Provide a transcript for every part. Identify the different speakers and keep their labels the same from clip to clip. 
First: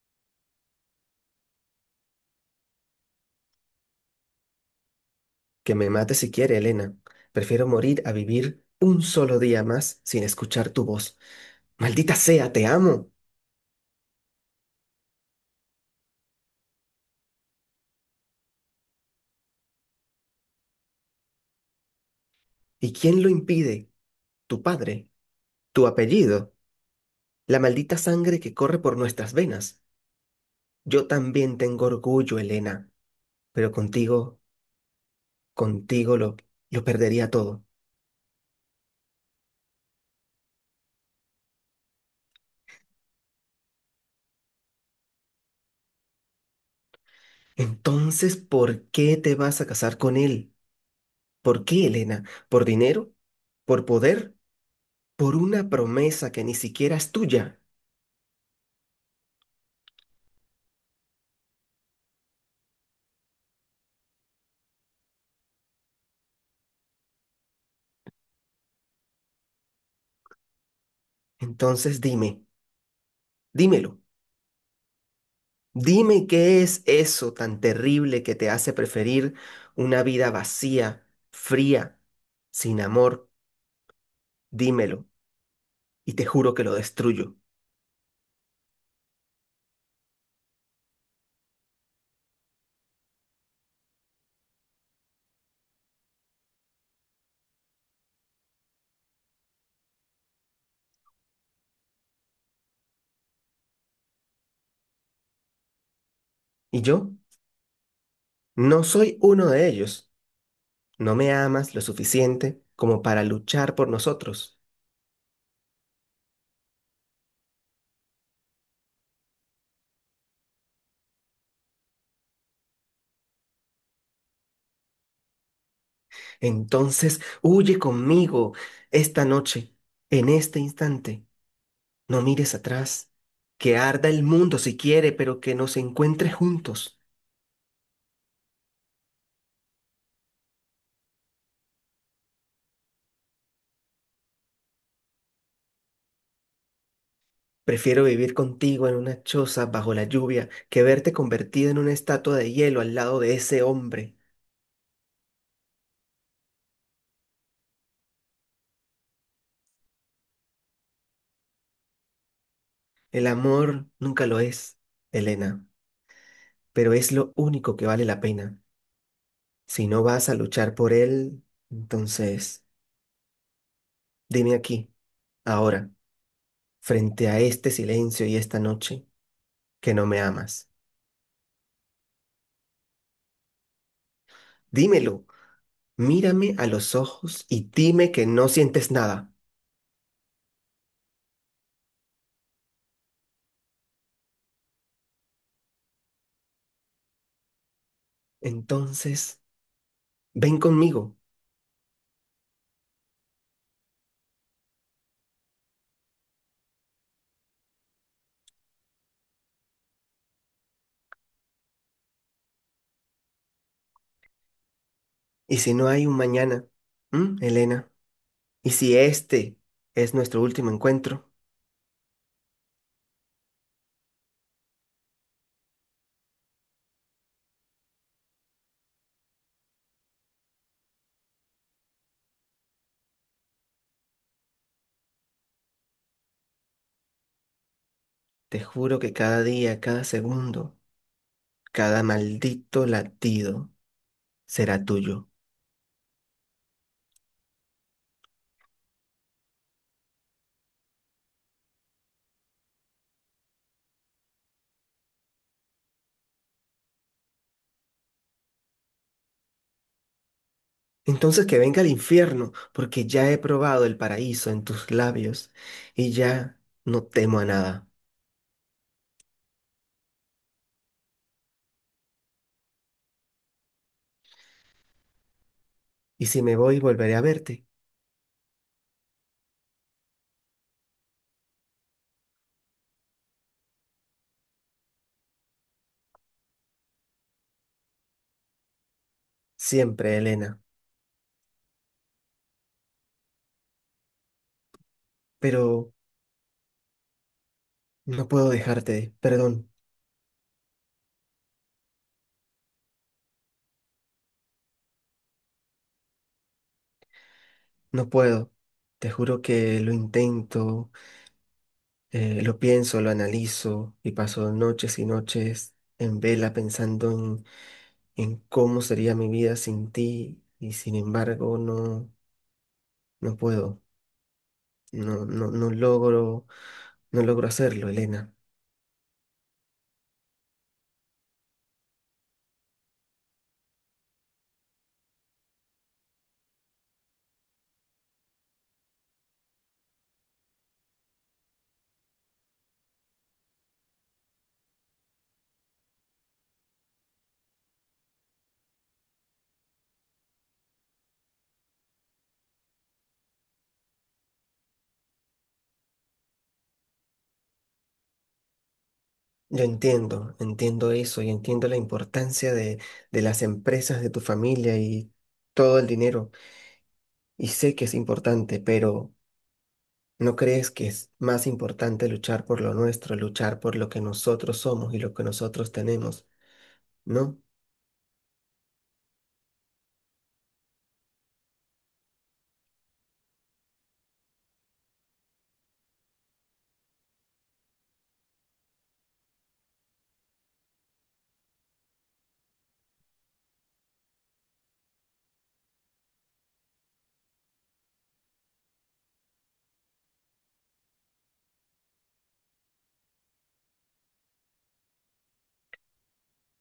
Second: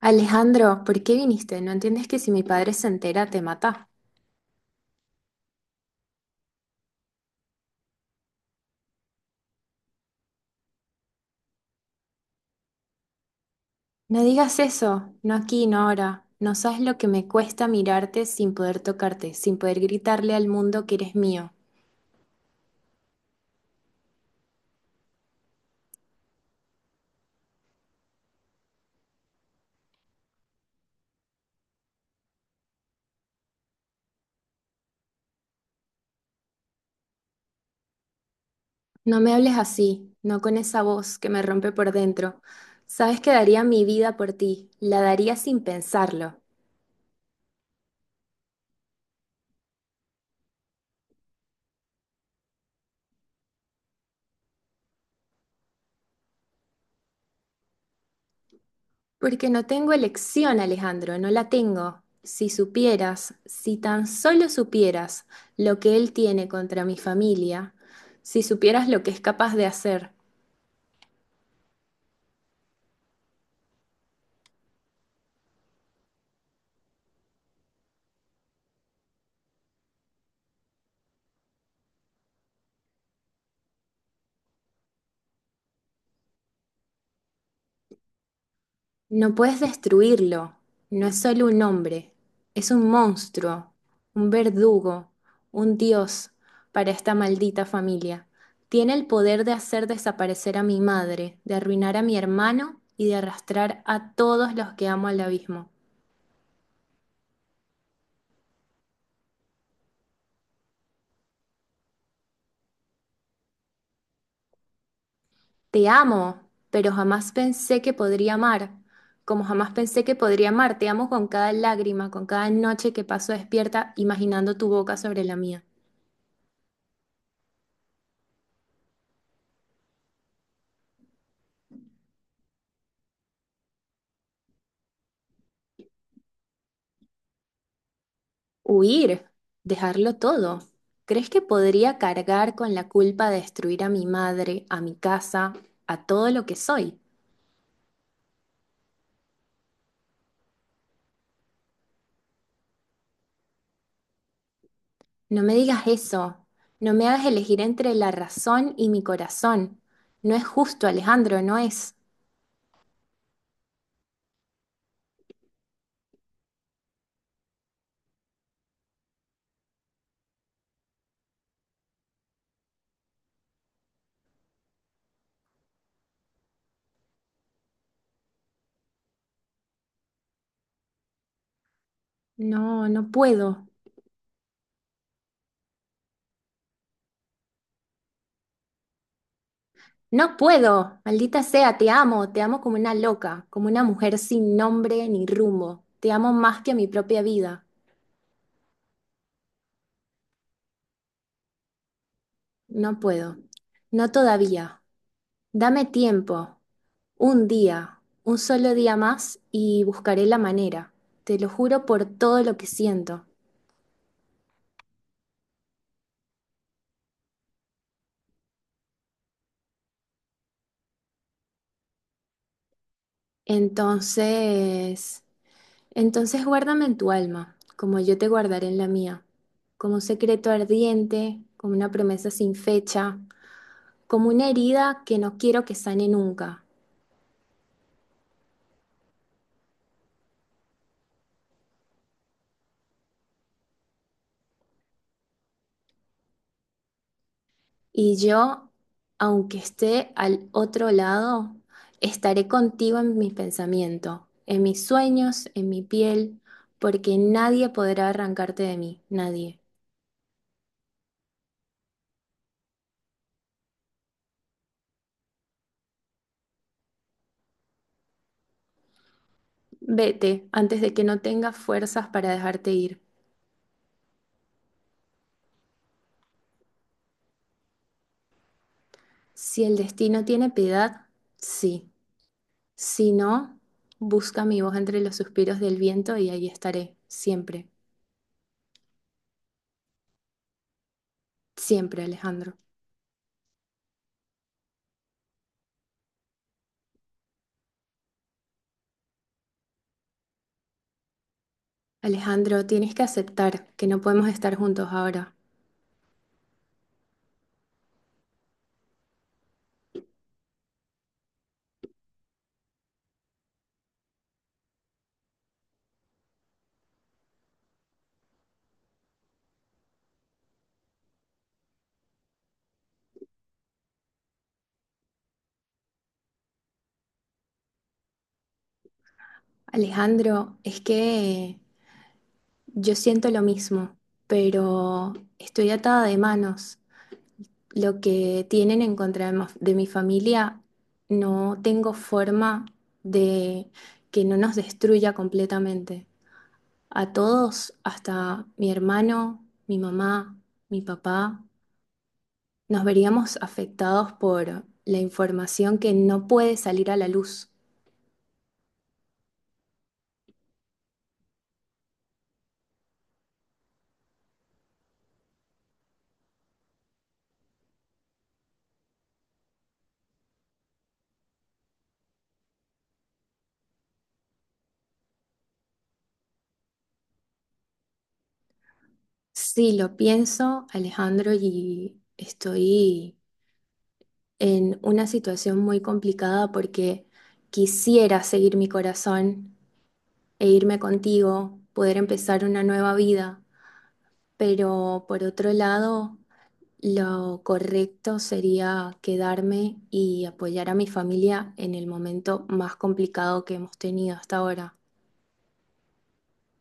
Speaker 1: Alejandro, ¿por qué viniste? ¿No entiendes que si mi padre se entera te mata?
Speaker 2: Que me mate si quiere, Elena. Prefiero morir a vivir un solo día más sin escuchar tu voz. Maldita sea, te amo.
Speaker 1: No digas eso, no aquí, no ahora. No sabes lo que me cuesta mirarte sin poder tocarte, sin poder gritarle al mundo que eres mío.
Speaker 2: ¿Y quién lo impide? Tu padre, tu apellido, la maldita sangre que corre por nuestras venas. Yo también tengo orgullo, Elena, pero contigo, contigo lo perdería todo.
Speaker 1: No me hables así, no con esa voz que me rompe por dentro. Sabes que daría mi vida por ti, la daría sin pensarlo.
Speaker 2: Entonces, ¿por qué te vas a casar con él? ¿Por qué, Elena? ¿Por dinero? ¿Por poder? ¿Por una promesa que ni siquiera es tuya?
Speaker 1: Porque no tengo elección, Alejandro, no la tengo. Si supieras, si tan solo supieras lo que él tiene contra mi familia, si supieras lo que es capaz de hacer,
Speaker 2: Entonces dime, dímelo. Dime qué es eso tan terrible que te hace preferir una vida vacía, fría, sin amor. Dímelo, y te juro que lo destruyo.
Speaker 1: no puedes destruirlo. No es solo un hombre, es un monstruo, un verdugo, un dios para esta maldita familia. Tiene el poder de hacer desaparecer a mi madre, de arruinar a mi hermano y de arrastrar a todos los que amo al abismo.
Speaker 2: ¿Y yo? No soy uno de ellos. No me amas lo suficiente como para luchar por nosotros.
Speaker 1: Te amo, pero jamás pensé que podría amar, como jamás pensé que podría amar. Te amo con cada lágrima, con cada noche que paso despierta imaginando tu boca sobre la mía.
Speaker 2: Entonces, huye conmigo esta noche, en este instante. No mires atrás. Que arda el mundo si quiere, pero que nos encuentre juntos.
Speaker 1: Huir, dejarlo todo. ¿Crees que podría cargar con la culpa de destruir a mi madre, a mi casa, a todo lo que soy?
Speaker 2: Prefiero vivir contigo en una choza bajo la lluvia que verte convertida en una estatua de hielo al lado de ese hombre.
Speaker 1: No me digas eso. No me hagas elegir entre la razón y mi corazón. No es justo, Alejandro, no es.
Speaker 2: El amor nunca lo es, Elena, pero es lo único que vale la pena. Si no vas a luchar por él, entonces dime aquí, ahora, frente a este silencio y esta noche, que no me amas.
Speaker 1: No, no puedo.
Speaker 2: Dímelo, mírame a los ojos y dime que no sientes nada.
Speaker 1: No puedo, maldita sea, te amo como una loca, como una mujer sin nombre ni rumbo. Te amo más que a mi propia vida.
Speaker 2: Entonces, ven conmigo.
Speaker 1: No puedo, no todavía. Dame tiempo, un día, un solo día más y buscaré la manera. Te lo juro por todo lo que siento.
Speaker 2: Y si no hay un mañana, ¿ Elena? Y si este es nuestro último encuentro,
Speaker 1: Entonces, entonces, guárdame en tu alma, como yo te guardaré en la mía, como un secreto ardiente, como una promesa sin fecha, como una herida que no quiero que sane nunca.
Speaker 2: te juro que cada día, cada segundo, cada maldito latido será tuyo.
Speaker 1: Y yo, aunque esté al otro lado, estaré contigo en mi pensamiento, en mis sueños, en mi piel, porque nadie podrá arrancarte de mí, nadie.
Speaker 2: Entonces que venga el infierno, porque ya he probado el paraíso en tus labios y ya no temo a nada.
Speaker 1: Vete antes de que no tengas fuerzas para dejarte ir.
Speaker 2: Y si me voy, volveré a verte.
Speaker 1: Si el destino tiene piedad, sí. Si no, busca mi voz entre los suspiros del viento y ahí estaré, siempre,
Speaker 2: Siempre, Elena.
Speaker 1: siempre, Alejandro.
Speaker 2: Pero no puedo dejarte, perdón,
Speaker 1: Alejandro, tienes que aceptar que no podemos estar juntos ahora.
Speaker 2: no puedo. Te juro que lo intento. Lo pienso, lo analizo y paso noches y noches en vela pensando en cómo sería mi vida sin ti, y sin embargo no puedo, no logro, no logro hacerlo, Elena.
Speaker 1: Alejandro, es que yo siento lo mismo, pero estoy atada de manos. Lo que tienen en contra de mi familia, no tengo forma de que no nos destruya completamente. A todos, hasta mi hermano, mi mamá, mi papá, nos veríamos afectados por la información que no puede salir a la luz.
Speaker 2: Yo entiendo, entiendo eso y entiendo la importancia de las empresas, de tu familia y todo el dinero, y sé que es importante, pero ¿no crees que es más importante luchar por lo nuestro, luchar por lo que nosotros somos y lo que nosotros tenemos? ¿No?
Speaker 1: Sí, lo pienso, Alejandro, y estoy en una situación muy complicada porque quisiera seguir mi corazón e irme contigo, poder empezar una nueva vida, pero por otro lado, lo correcto sería quedarme y apoyar a mi familia en el momento más complicado que hemos tenido hasta ahora.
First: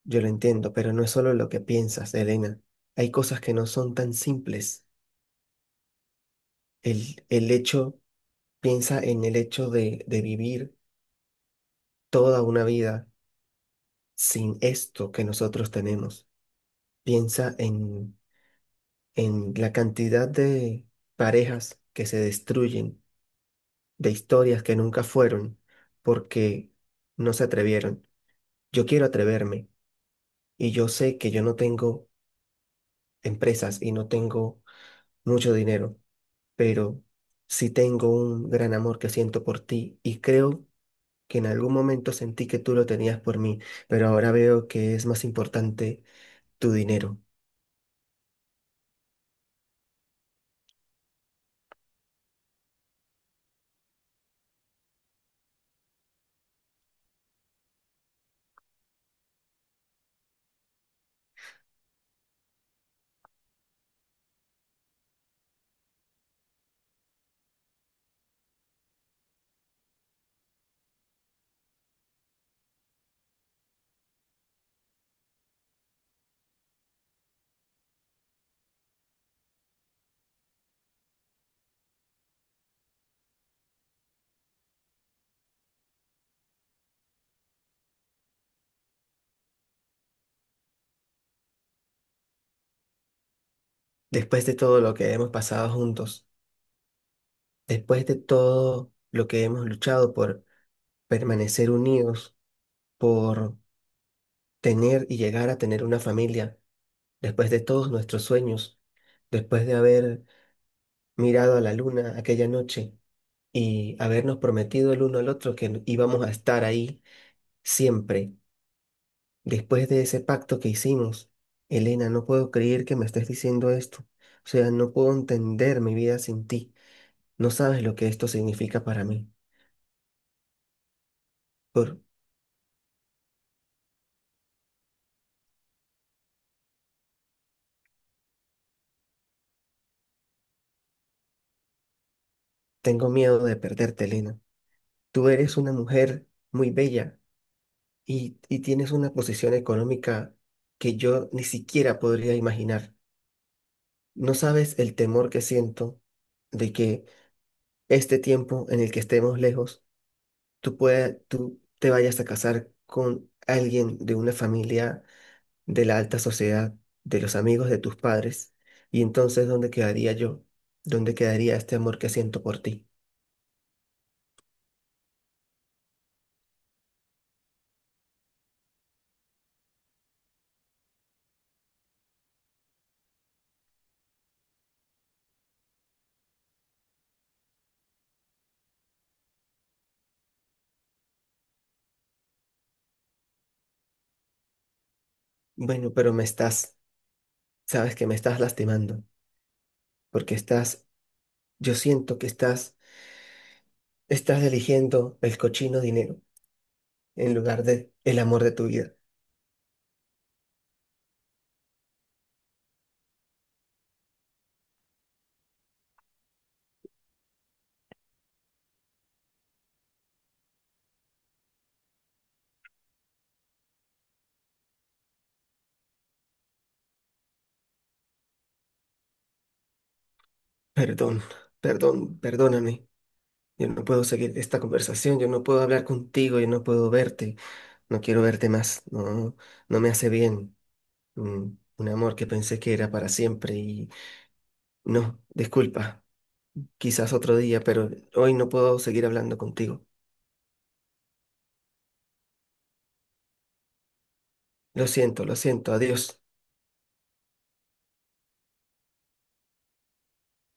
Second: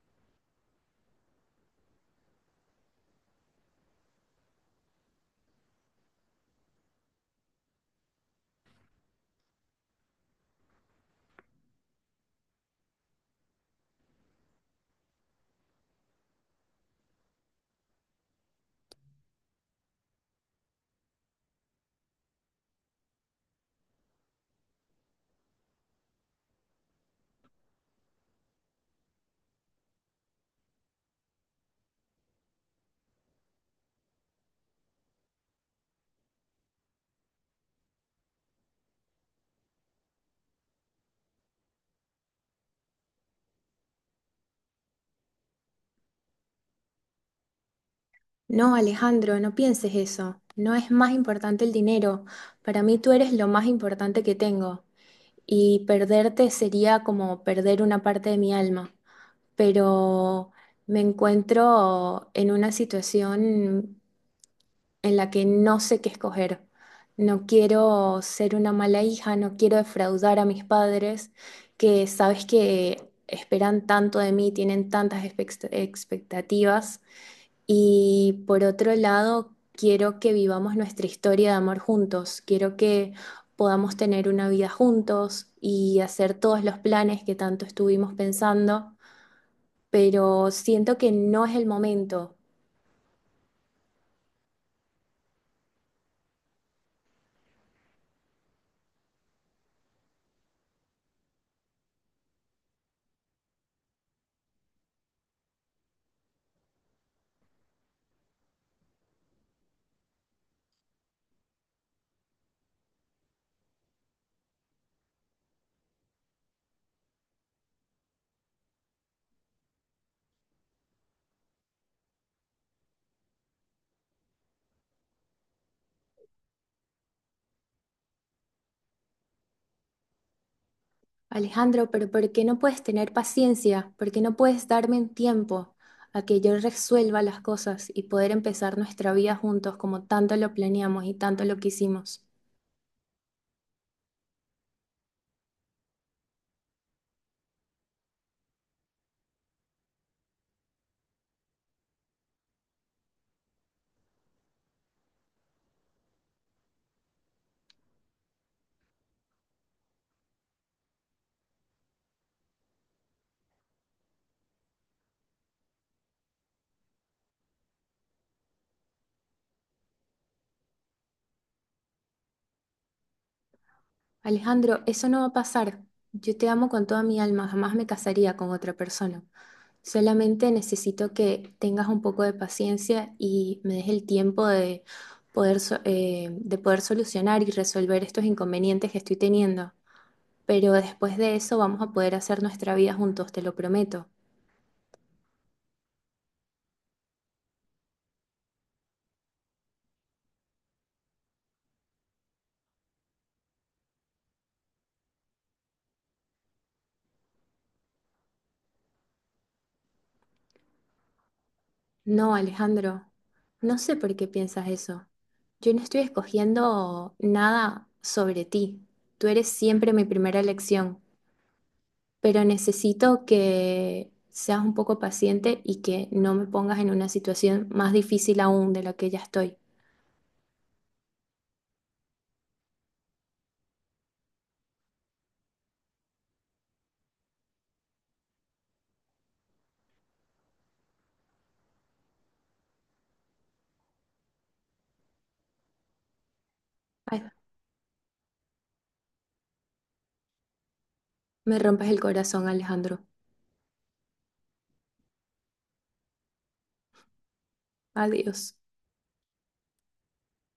Speaker 2: Yo lo entiendo, pero no es solo lo que piensas, Elena. Hay cosas que no son tan simples. El hecho, piensa en el hecho de vivir toda una vida sin esto que nosotros tenemos. Piensa en la cantidad de parejas que se destruyen, de historias que nunca fueron, porque no se atrevieron. Yo quiero atreverme, y yo sé que yo no tengo empresas y no tengo mucho dinero, pero sí tengo un gran amor que siento por ti, y creo que en algún momento sentí que tú lo tenías por mí, pero ahora veo que es más importante tu dinero.
Speaker 1: No, Alejandro, no pienses eso. No es más importante el dinero. Para mí tú eres lo más importante que tengo. Y perderte sería como perder una parte de mi alma, pero me encuentro en una situación en la que no sé qué escoger. No quiero ser una mala hija, no quiero defraudar a mis padres, que sabes que esperan tanto de mí, tienen tantas expectativas, y por otro lado, quiero que vivamos nuestra historia de amor juntos. Quiero que podamos tener una vida juntos y hacer todos los planes que tanto estuvimos pensando, pero siento que no es el momento.
Speaker 2: Después de todo lo que hemos pasado juntos, después de todo lo que hemos luchado por permanecer unidos, por tener y llegar a tener una familia, después de todos nuestros sueños, después de haber mirado a la luna aquella noche y habernos prometido el uno al otro que íbamos a estar ahí siempre, después de ese pacto que hicimos, Elena, no puedo creer que me estés diciendo esto. O sea, no puedo entender mi vida sin ti. No sabes lo que esto significa para mí. Por,
Speaker 1: Alejandro, pero ¿por qué no puedes tener paciencia? ¿Por qué no puedes darme un tiempo a que yo resuelva las cosas y poder empezar nuestra vida juntos como tanto lo planeamos y tanto lo quisimos?
Speaker 2: Tengo miedo de perderte, Elena. Tú eres una mujer muy bella y tienes una posición económica que yo ni siquiera podría imaginar. No sabes el temor que siento de que este tiempo en el que estemos lejos tú te vayas a casar con alguien de una familia de la alta sociedad, de los amigos de tus padres, y entonces, ¿dónde quedaría yo? ¿Dónde quedaría este amor que siento por ti?
Speaker 1: Alejandro, eso no va a pasar. Yo te amo con toda mi alma, jamás me casaría con otra persona. Solamente necesito que tengas un poco de paciencia y me des el tiempo de de poder solucionar y resolver estos inconvenientes que estoy teniendo. Pero después de eso vamos a poder hacer nuestra vida juntos, te lo prometo.
Speaker 2: Bueno, pero sabes que me estás lastimando, porque yo siento que estás eligiendo el cochino dinero en lugar de el amor de tu vida.
Speaker 1: No, Alejandro, no sé por qué piensas eso. Yo no estoy escogiendo nada sobre ti. Tú eres siempre mi primera elección. Pero necesito que seas un poco paciente y que no me pongas en una situación más difícil aún de la que ya estoy.
Speaker 2: Perdón, perdón, perdóname. Yo no puedo seguir esta conversación, yo no puedo hablar contigo, yo no puedo verte. No quiero verte más, no, no me hace bien. Mm. Un amor que pensé que era para siempre y no, disculpa, quizás
Speaker 1: Ay,
Speaker 2: otro día, pero hoy no puedo seguir hablando contigo.
Speaker 1: me rompes el corazón, Alejandro.
Speaker 2: Lo siento, adiós.
Speaker 1: Adiós.